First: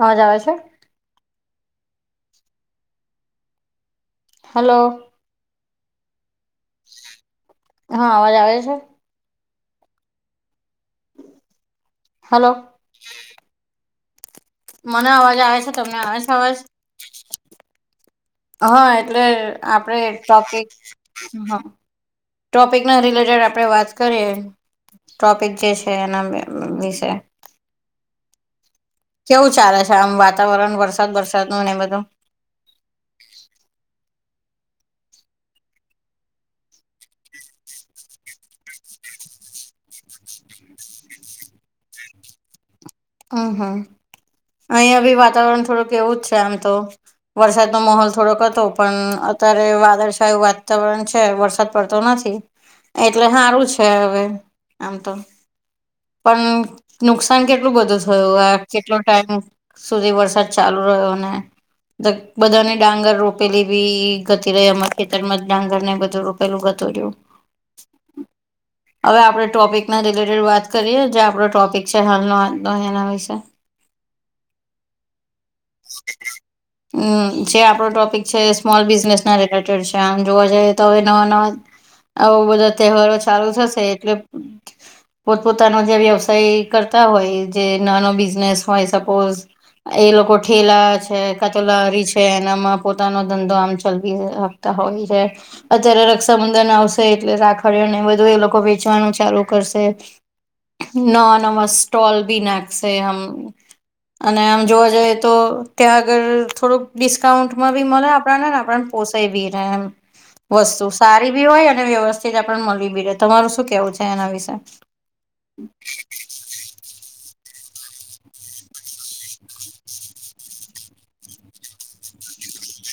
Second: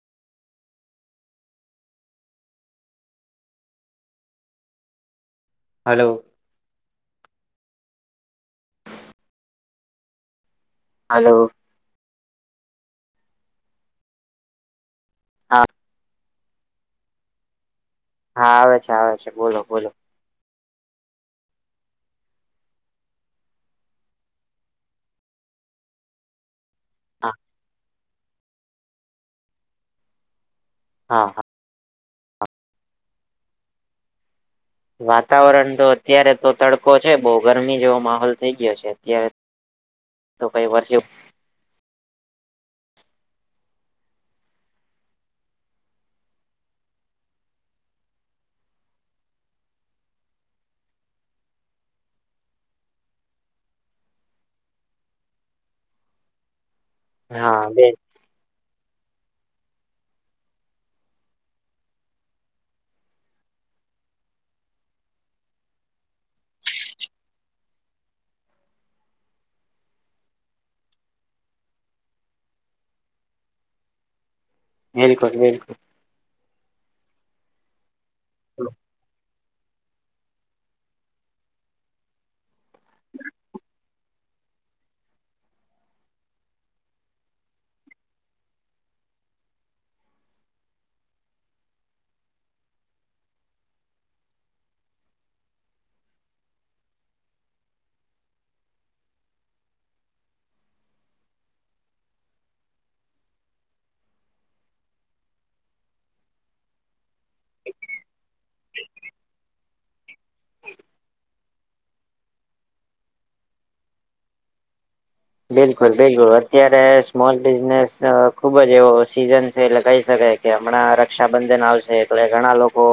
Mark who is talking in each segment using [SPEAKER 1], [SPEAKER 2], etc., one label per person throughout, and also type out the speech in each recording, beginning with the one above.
[SPEAKER 1] અવાજ આવે છે? હલો.
[SPEAKER 2] હલો.
[SPEAKER 1] હ અવાજ આવે છે?
[SPEAKER 2] હાલો
[SPEAKER 1] હલો મન અવાજ આવે
[SPEAKER 2] હા
[SPEAKER 1] છે, તમને આવે છે અવાજ?
[SPEAKER 2] હા
[SPEAKER 1] હ
[SPEAKER 2] આવે છે આવે
[SPEAKER 1] એટલે
[SPEAKER 2] છે બોલો બોલો
[SPEAKER 1] આપડે ટોપિક હ ટોપિકના રિલેટેડ આપડે વાત કરીએ ટોપિક જે છે એના વિશે
[SPEAKER 2] હા
[SPEAKER 1] કેવું ચાલે છે આમ વાતાવરણ વરસાદ
[SPEAKER 2] હા હા.
[SPEAKER 1] વરસાદનું ને એ બધું?
[SPEAKER 2] વાતાવરણ તો અત્યારેતો તડકો છે બોવ ગરમી જેવો માહોલ થઈ ગ્યો છે અત્યારે તો કઈ વર્ષ
[SPEAKER 1] અ હ ઐયાબી વાતાવરણ થોડુંક એવુજ છે આમ તો વરસાદનો માહોલ થોડોક હતો પણ અતારે વાદળછાયું વાતાવરણ છે વરસાદ પડતો નથી એટલે સારું છે હવે આમ તો પણ નુકસાન
[SPEAKER 2] હા
[SPEAKER 1] કેટલું
[SPEAKER 2] બે
[SPEAKER 1] બધું થયું. આ કેટલું ટાઈમ સુધી વરસાદ ચાલુ રહ્યો ને બધાને ડાંગર રોપેલી બી ગતી રઈ અમાર ખેતરમાં ડાંગર ને બધું ર રોપેલું ગતુ રયુ હવે આપણે ટોપિક ના રિલેટેડ વાત કરીએ જે આપડો ટોપિક છે હાલનો આજનો એના વિશે
[SPEAKER 2] બિલકુલ બિલકુલ
[SPEAKER 1] હમ જે આપણો ટોપિક છે સ્મોલ બિઝનેસ ન રિલે ટેડ છે આમ જોવા જઈએ તો હવે નવા નવા હવ બધા તહેવારો ચાલુ થશે એટલે પોત પોતાનો જે વ્યવસાય કરતા હોય જે નાનો બિઝનેસ હોય સપોઝ એ લોકો થેલા છે કાંતો લારી છે પોતાનો ધંધો આમ ચલવી રાખતા હોય છે અત્યારે રક્ષાબંધન આવશે એટલે રાખડીઓ ને બધું એ લોકો વેચવાનું ચાલુ કરશે નવા નવા સ્ટોલ બી નાખશે આમ અને આમ જોવા જઈ તો ત્યાં આગળ થોડુંક ડિસ્કાઉન્ટમાં બી મળે આપણાને આપણ ને પોસાય બી રહે એમ વસ્તુ સારી બી હોય અને વ્યવસ્થિત આપને મળી બી રહે તમારું શું કેવું છે એના વિશે [inaudible]
[SPEAKER 2] એ જ બાંધેલું હોય અત્યારે સ્મોલ બિઝનેસ ખુબ જ એવો સીઝન છે એ કહી શકાય કે હમણાં રક્ષા રક્ષાબંધન આવશે એટલે ઘણા લોકો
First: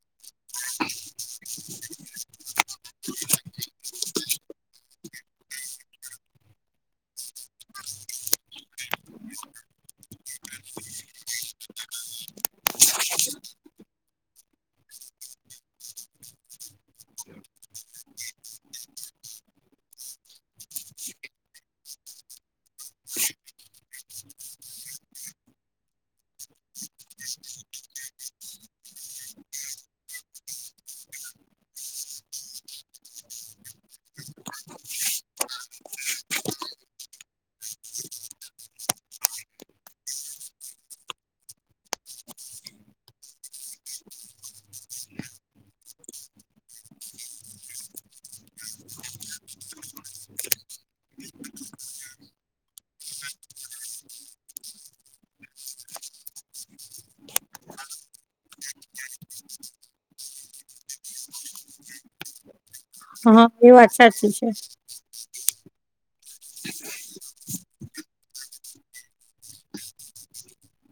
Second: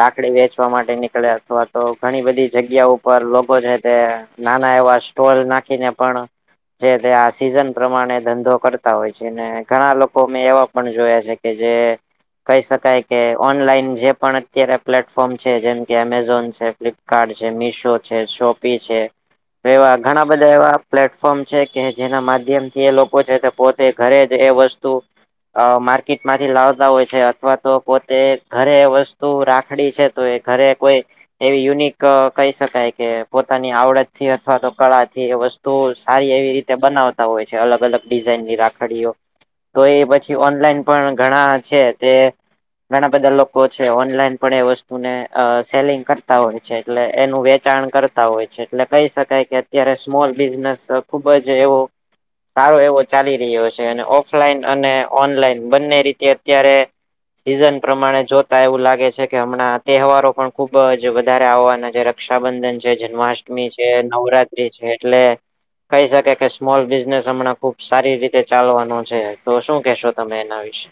[SPEAKER 2] રાખડી વેચવા માટે નીકળે અથવા તો ઘણી બધી જગ્યા ઉપર લોકો છે તે નાના એવા સ્ટોલ નાખીને પણ જે તે આ સિઝન પ્રમાણે ધંધો કરતા હોય છે ને ઘણા લોકો મેં એવા પણ જોયા છે કે જે કહી શકાય કે ઓનલાઈન જે પણ અત્યારે પ્લેટફોર્મ છે જેમકે એમેઝોન છે ફ્લિપ કાર્ડ છે મીશો છે શોપી છે એવા ઘણા બધા એવા પ્લેટફોર્મ છે કે જેના માધ્યમ થી એ લોકો છે પોતે ઘરે જ એ વસ્તુ અ માર્કેટ માંથી લાવતા હોય છે અથવા તો પોતે ઘરે વસ્તુ રાખડી છે તો એ ઘરે કોઈ એવી યુનિક કહી શકાય કે પોતાની આવડત થી અથવા તો કળા થી એ વસ્તુ તો સારી એવી રીતે બનાવતા હોય છે અલગ અલગ ડિઝાઇનની રાખડીઓ તો એ પછી ઓનલાઈન પણ ઘણા છે તે ઘણા બધા લોકો છે ઓનલાઈન પણ એ વસ્તુને અ સેલિંગ કરતા હોય એટલે એનું વેચાણ કરતા હોય છે એટલે કહી શકાય કે અત્યારે સ્મોલ બિઝનેસ ખુબ જ એવો સારો એવો ચાલી રહ્યો છે અને ઓફલાઈન અને ઓનલાઈન બંને રીતે અત્યારે સિઝન પ્રમાણે જોતા એવું લાગે છે કે હમણાં તહેવારો પણ ખુબ જ વધારે આવવાના રક્ષાબંધન છે
[SPEAKER 1] હા
[SPEAKER 2] જન્માષ્ટમી
[SPEAKER 1] એ
[SPEAKER 2] છે
[SPEAKER 1] વાત સાચી
[SPEAKER 2] નવરાત્રી છે એટલે કહી શકે કે સ્મોલ બિઝનેસ હમણાં ખુબ સારી રીતે ચાલવાનો છે તો શું કહેશો તમે એના વિશે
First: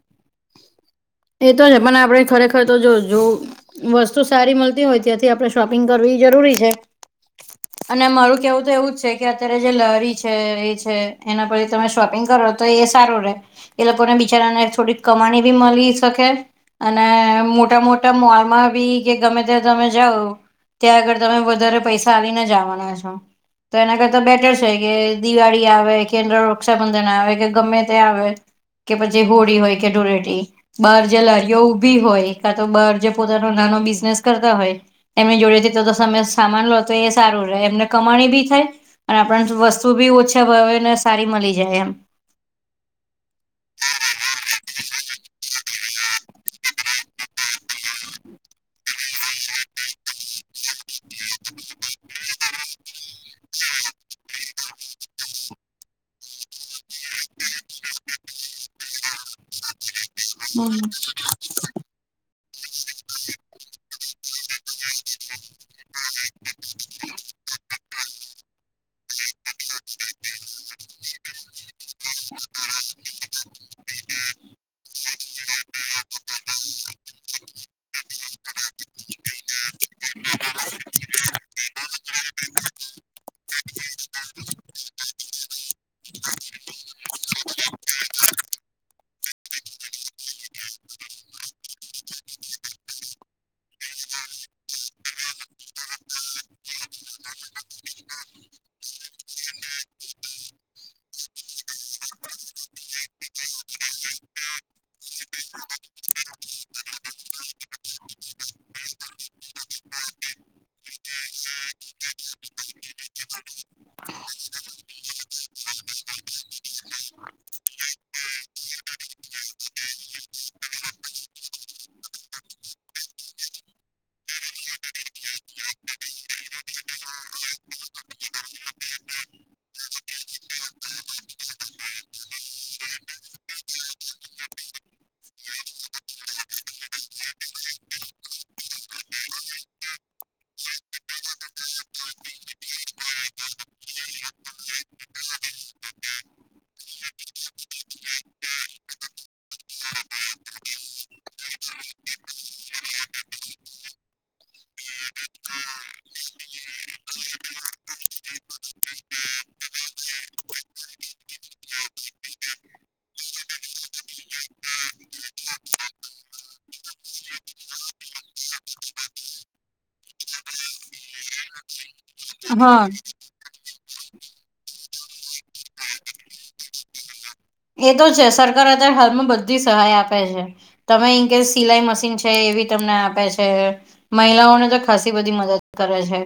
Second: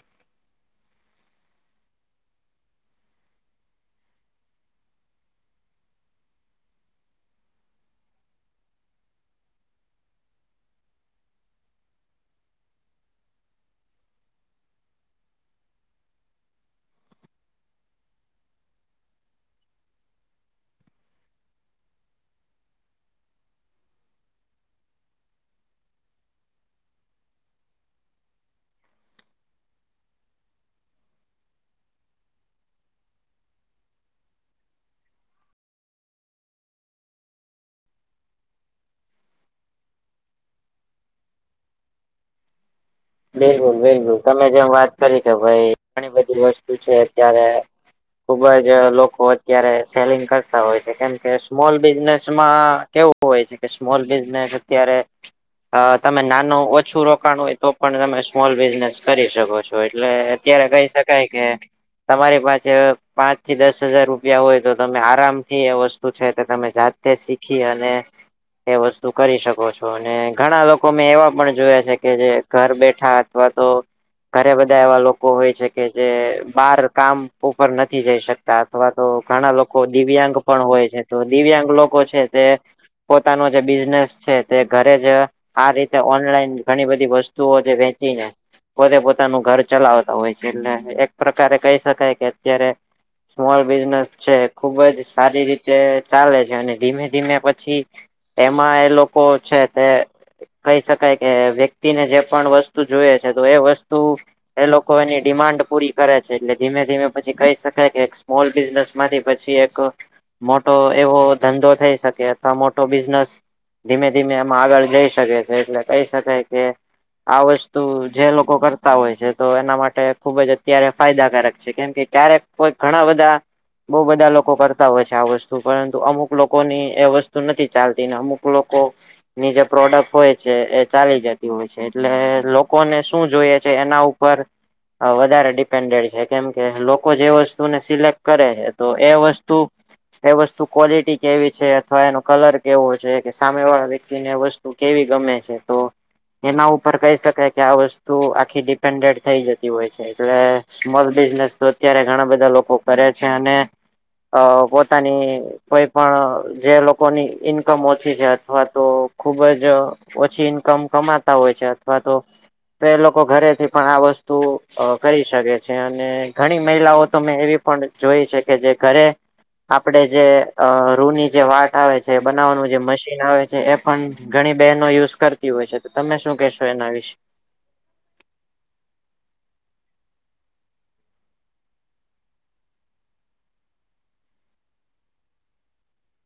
[SPEAKER 1] એ તો છે પણ આપણે ખરેખર તો જો જો વસ્તુ સારી મળતી હોય ત્યાંથી આપણે શોપિંગ કરવી જરૂરી છે. અને મારું જેવું તો એવું જ છે કે અત્યારે જે લારી છે એ છે એના પરથી તમે શોપિંગ કરો તો એ સારો રે એ લોકોને બિચારાને થોડીક કમાણી બી મલી શકે અને મોટા મોટા મોલમાં બી કે ગમે ત્યા તમે જાઓ ત્યાં આગળ તમે વધારે પૈસા આલીને જ આવાના છો. તો એના કરતા બેટર છે કે દિવાળી આવે કે રક્ષાબંધન આવે કે ગમે તે આવે પછી હોળી હોય કે ધુળેટી બાર જે લારીઓ ઊભી હોય કા તો બાર જે પોતાનો નાનો બિઝનેસ કરતા હોય એમની જોડે થી તો તો તમે સામાન લો તો એ સારું રહે એમને કમાણી બી થાય અને આપણને વસ્તુ બી ઓછા ભાવેને સારી મલી જાય એમ
[SPEAKER 2] બિલકુલ બિલકુલ તમે જેમ વાત કરી કે ભાઈ ઘણી બધી વસ્તુ છે અત્યારે ખુબ જ લોકો અત્યારે સેલિગ કરતા હોય છે કેમ કે સ્મોલ બિઝનેસમાં કેવું હોય છે કે સ્મોલ બિઝનેસ અત્યારે તમે નાનું ઓછું રોકાણ હોય તો પણ તમે સ્મોલ બિઝનેસ કરી શકો છો એટલે અત્યારે કહી
[SPEAKER 1] હમ
[SPEAKER 2] શકાય કે તમારી પાસે પાંચ થી દસ હજાર રૂપિયા હોય તો તમે આરામથી એ વસ્તુ છે તો તમે જા તે શીખી અને એ વસ્તુ કરી શકો છો અને ઘણા લોકો મેં એવા પણ જોયા છે કે જે ઘર બેઠા અથવા તો ઘરે બધા એવા લોકો હોય છે કે જે બાર કામ ઉપર નથી જઈ શકતા અથવા તો ઘણા લોકો દિવ્યાંગ પણ હોય છે તો દિવ્યાંગ લોકો છે તે પોતાનો જે બિઝનેસ છે તે ઘરે જ આ રીતે ઓનલાઈન ઘણી બધી વસ્તુ ઓ જે વેચીને પોતે પોતાનું ઘર ચલાવતા હોય છે એટલે એક પ્રકારે કહી શકાય કે અત્યારે સ્મોલ બિઝનેસ છે ખુબ જ સારી રીતે ચાલે છે અને ધીમે ધીમે પછી એમાં એ લોકો છે તે કહી શકાય કે વ્યક્તિને જે પણ વસ્તુ જોઈએ છે તો એ વસ્તુ એ લોકો એની ડિમાન્ડ પૂરી કરે છે એટલે ધીમે ધીમે પછી કહી શકે કે સ્મોલ બિઝનેસ માંથી પછી એક મોટો એવો ધંધો થઈ શકે અથવા મોટો બિઝનેસ ધીમે ધીમે એમાં આગળ જઈ શકે છે એટલે કહી શકાય કે આ વસ્તુ જે લોકો કરતા હોય છે તો એના માટે ખુબ જ અત્યારે ફાયદાકારક છે કેમ કે ક્યારેક કોઈ ઘણા બધા બો બધા લોકો કરતા હોય છે આ વસ્તુ પરંતુ અમુક લોકોની એ વસ્તુ નથી ચાલતી ને અમુક લોકો ની જે પ્રોડક્ટ હોય છે એ ચાલી જતી હોય છે. એટલે લોકોને શું જોયે છે એના ઉપર વધારે ડિપેન્ડેડ છે કેમ કે લોકો જે વસ્તુને સિલેક્ટ કરે છે તો એ વસ્તુ એ વસ્તુ ક્વોલિટી કેવી છે અથવા એનો કલર કેવો છે કે સામેવાળા વ્યક્તિ ને વસ્તુ કેવી ગમે છે તો એના ઉપર કહી શકાય કે આ વસ્તુ આખી ડિપેન્ડેડ થઈ જતી હોય છે એટલે સ્મોલ બિઝનેસ અત્યારે ઘણા બધા લોકો કરે છે અને અ પોતાની કોઈ પણ જે લોકોની ઈન્કમ ઓછી છે અથવા તો ખુબ જ ઓછી ઈન્કમ કમાતા હોય છે અથવા તો તો એ લોકો ઘરે થી પણ આ વસ્તુ કરી અ શકે છે અને ઘણી મહિલાઓ તો મેં એવી પણ જોય છે કે જે ઘરે આપણે જે અ રૂની જે વાત આવે છે બનાવવાનું જે
[SPEAKER 1] હા
[SPEAKER 2] મશીન આવે છે એ પણ ઘણી બહેનો યુઝ કરતી હોય છે તો તમે શું કહેશો એના વિશે
[SPEAKER 1] એ તો છે સરકાર અત્યારે હાલમાં બધી સહાય આપે છે. તમે ઈન કેસ સિલાઈ મશીન છે એ બી તમને આપે છે. મહિલાઓને તો ખાસી બધી મદદ કરે છે.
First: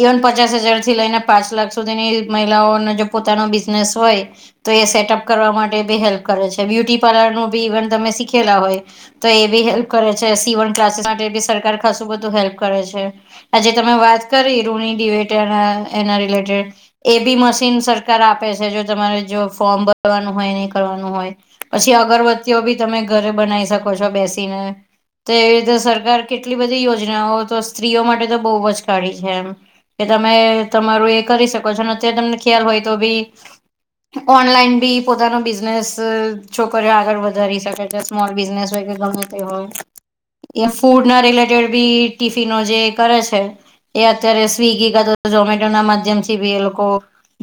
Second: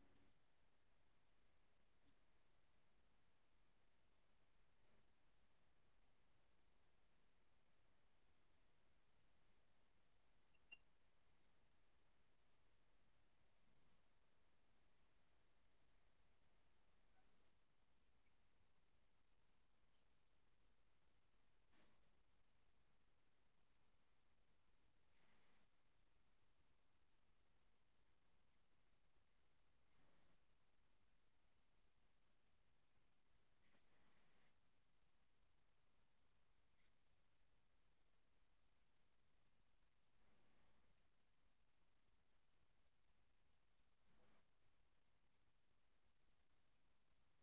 [SPEAKER 1] ઇવન પચાસ હજાર થી લઈને પાંચ લાખ સુધીની મહિલાઓને જો પોતાનો બિઝનેસ હોય તો એ સેટઅપ કરવા માટે બી હેલ્પ કરે છે બ્યુટી પાર્લરનું બી ઇવન તમે શીખેલા હોય તો એ બી હેલ્પ કરે છે સીવન ક્લાસીસ માટે બી સરકાર ખાસું બધું હેલ્પ કરે છે. આજે તમે વાત કરી રૂની ડિબટ એના એના રિલેટેડ એ બી મશીન સરકાર આપે છે જો તમારે જો ફોર્મ ભરવાનું હોય ને કરવાનું હોય પછી અગરબત્તીઓ બી તમે ઘરે બનાવી શકો છો બેસીને તો એવી તો સરકાર કેટલી બધી યોજનાઓ તો સ્ત્રીઓ માટે તો બહુ જ કાઢી છે એમ કે તમે તમારું એ કરી શકો છો અને અત્યારે તમને ખ્યાલ હોય તો ભી ઓનલાઈન બી પોતાનું બિઝ નેસ છોકરીઓ આગળ વધારી શકે છે સ્મોલ બિઝનેસ હોય કે ગમે તે હોય એ ફૂડ ના રિલેટેડ બી ટીફિનો જે કરે છે. એ અત્યારે સ્વિગી કાતો ઝોમેટો ના માધ્યમથી બી એ લોકો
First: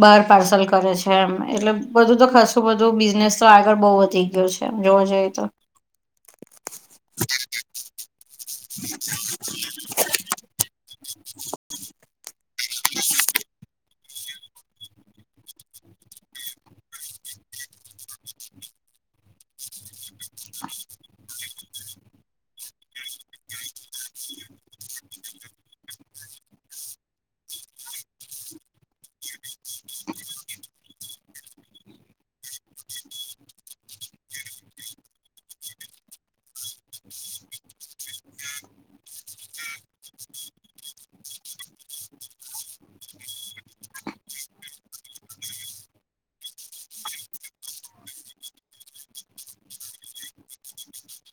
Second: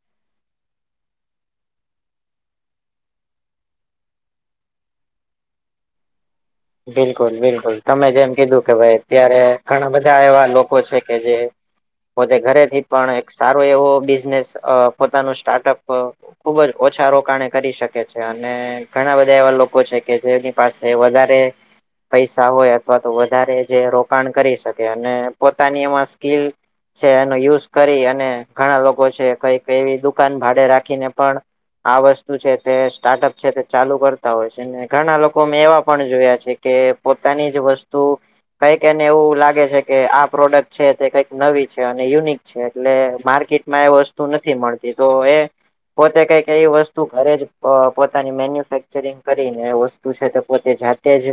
[SPEAKER 1] બાર પાર્સલ કરે છે એમ એટલે બધું તો ખાસું બધું બિઝનેસ તો આગળ બહુ વધી ગયો છે જોવા જઈએ તો
[SPEAKER 2] બિલકુલ બિલકુલ તમે જેમ કીધું કે ભાઈ અત્યારે ઘણા બધા એવા લોકો છે કે જે પોતે ઘરે થી પણ એક સારો એવો બિઝનેસ અ પોતાનું સ્ટાર્ટઅપ અ ખુબ જ ઓછા રોકાણે કરી શકે છે અને ઘણા બધા એવા લોકો છે કે જેની પાસે વધારે પૈસા હોય અથવા તો વધારે જે રોકાણ કરી શકે અને પોતાની એમાં સ્કીલ છે એનો યુઝ કરી અને ઘણા લોકો છે કઈક એવી દુકાન ભાડે રાખીને પણ આ વસ્તુ છે તે સ્ટાર્ટઅપ છે તે ચાલુ કરતા હોય છે ને ઘણા લોકો મે એવા પણ જોયા છે. કે પોતાની જ વસ્તુ કઈક એને એવું લાગે છે કે આ પ્રોડક્ટ છે તે કંઈક નવી છે અને યુનિક એટલે માર્કેટમાં એ વસ્તુ નથી મળતી તો એ પોતે કે એ વસ્તુ ઘરે જ પોતાની મેન્યુફેક્ચરિંગ કરીને એ વસ્તુ છે પોતે જાતે તેજ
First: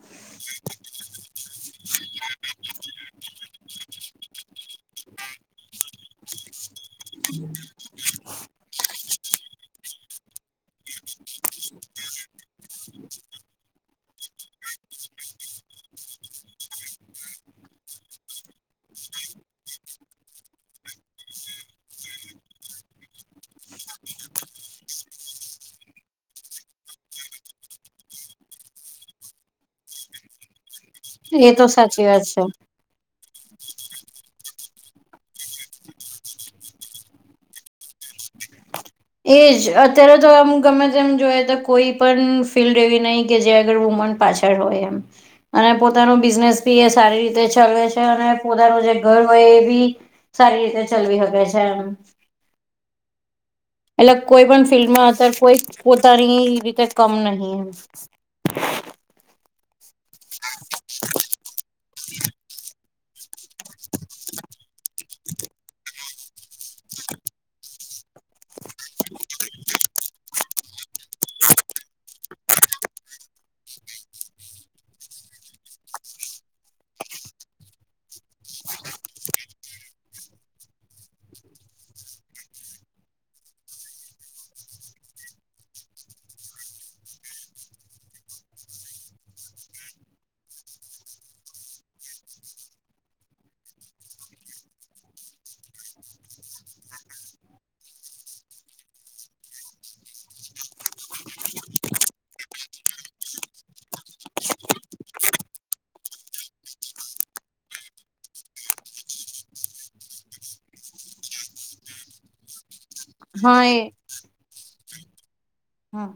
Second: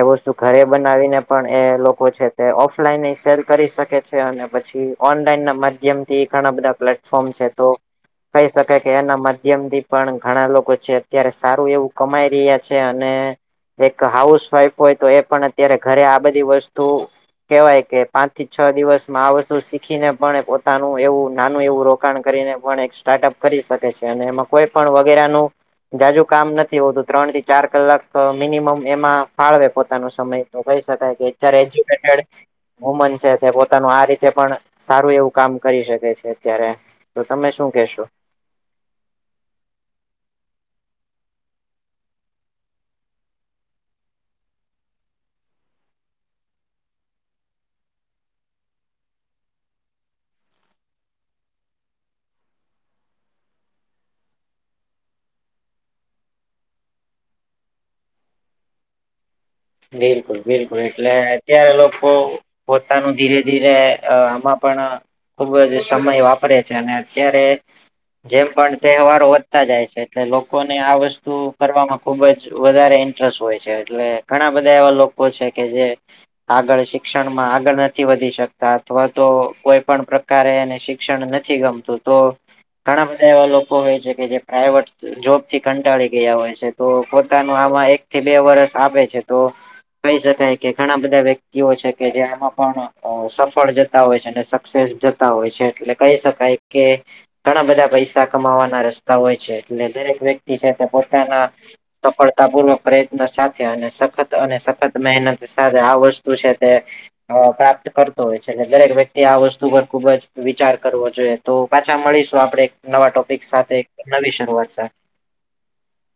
[SPEAKER 2] એ વસ્તુ ઘરે બનાવીને પણ એ લોકો છે તે ઓફલાઈન સેલ કરી શકે છે અને પછી ઓનલાઈન ના માધ્યમ થી ઘણા બધા પ્લેટફોર્મ છે તો કહી શકાય કે એના માધ્યમથી પણ ઘણા લોકો છે અત્યારે સારું એવું કમાઈ રહ્યા છે અને એક હાઉસ વાઈફ હોય તો એ પણ અત્યારે ઘરે આ બધી વસ્તુ કેવાય કે પાંચ થી છ દિવસમાં આ વસ્તુ શીખીને પણ પોતાનું એવું નાનું એવું રો રોકાણ કરીને પણ એક સ્ટાર્ટઅપ કરી શકે છે અને એમાં કોઈ પણ વગેરેનું જાજુ કામ નથી હોતું ત્રણ થી ચાર કલાક તો મિનિમમ એમાં ફાળવે પોતાનો સમય તો કહી શકાય કે
[SPEAKER 1] એ
[SPEAKER 2] અત્યારે
[SPEAKER 1] તો સાચી
[SPEAKER 2] એજ્યુકેટેડ
[SPEAKER 1] વાત છે
[SPEAKER 2] વોમન છે તે પોતાનું આ રીતે પણ સારું એવું કામ કરી શકે છે અત્યારે તો તમે શું કેશો
[SPEAKER 1] એજ અત્યારે તો આમ ગમે તેમ જોઈ તો કોઈ પણ ફિલ્ડ એવી નહીં કે જ્યાં આગળ વુમન પાછળ હોય એમ અને પોતાનું બિઝનેસ બી એ સારી રીતે ચલાવે છે અને પોતાનું જે ઘર હોય એ બી સારી રીતે ચલવી હકે છે એમ એટલે કોઈ પણ ફિલ્ડમાં અત્યારે કોઈ પોતાની રીતે કમ નહી એમ
[SPEAKER 2] બિલકુલ બિલકુલ એટલે અત્યારે લોકો પોતાનું ધીરે ધીરે અ આમાં પણ ખુબ જ સમય વાપરે છે અને અત્યારે જેમ પણ તહેવારો વધતા જાય છે એટલે લોકોને આ વસ્તુ કરવાવામાં ખુબ જ વધારે ઇન્સ્ટ્રસ્ટ હોય છે એટલે ઘણા બધા એવા લોકો છે કે જે આગળ શિક્ષણમાં આગળ નથી વધી શકતા અથવા તો કોઈપણ પ્ર- કારે ને શિક્ષણ નથી ગમતું તો ઘણા બધા એવા લોકો હોય છે કે જે પ્રાઈવેટ જોબ થી કંટાળી ગયા હોય છે તો પોતાનું આમાં એક થી બે વરષ આપે છે તો કહી શકાય કે ઘણા બધા વ્યક્તિઓ છે કે જે આમાં પણ અ સફળ જતા હોય છે અને સ સક્સેસ જતા હોય છે એટલે કહી શકાય કે ઘણા બધા પૈસા કમાવાના રસ્તા હોય છે એટલે દરેક વ્યક્તિ છે તે પોતાના સફળતા પૂર્વક પ્રયત્ન સાથે અને સ ખત અને સખત મહેનત સાથે આ વસ્તુ છે તે અ પ્રાપ્ત કરતો હોય છે એટલે દરેક વ્યક્તિ આ વસ્તુ પર ખુબ જ વિચાર કરવો જોઈએ. તો પાછા મળીશું આપડે નવા ટોપિક
[SPEAKER 1] હા એ
[SPEAKER 2] સાથે નવી શરૂઆત સાથે
[SPEAKER 1] હા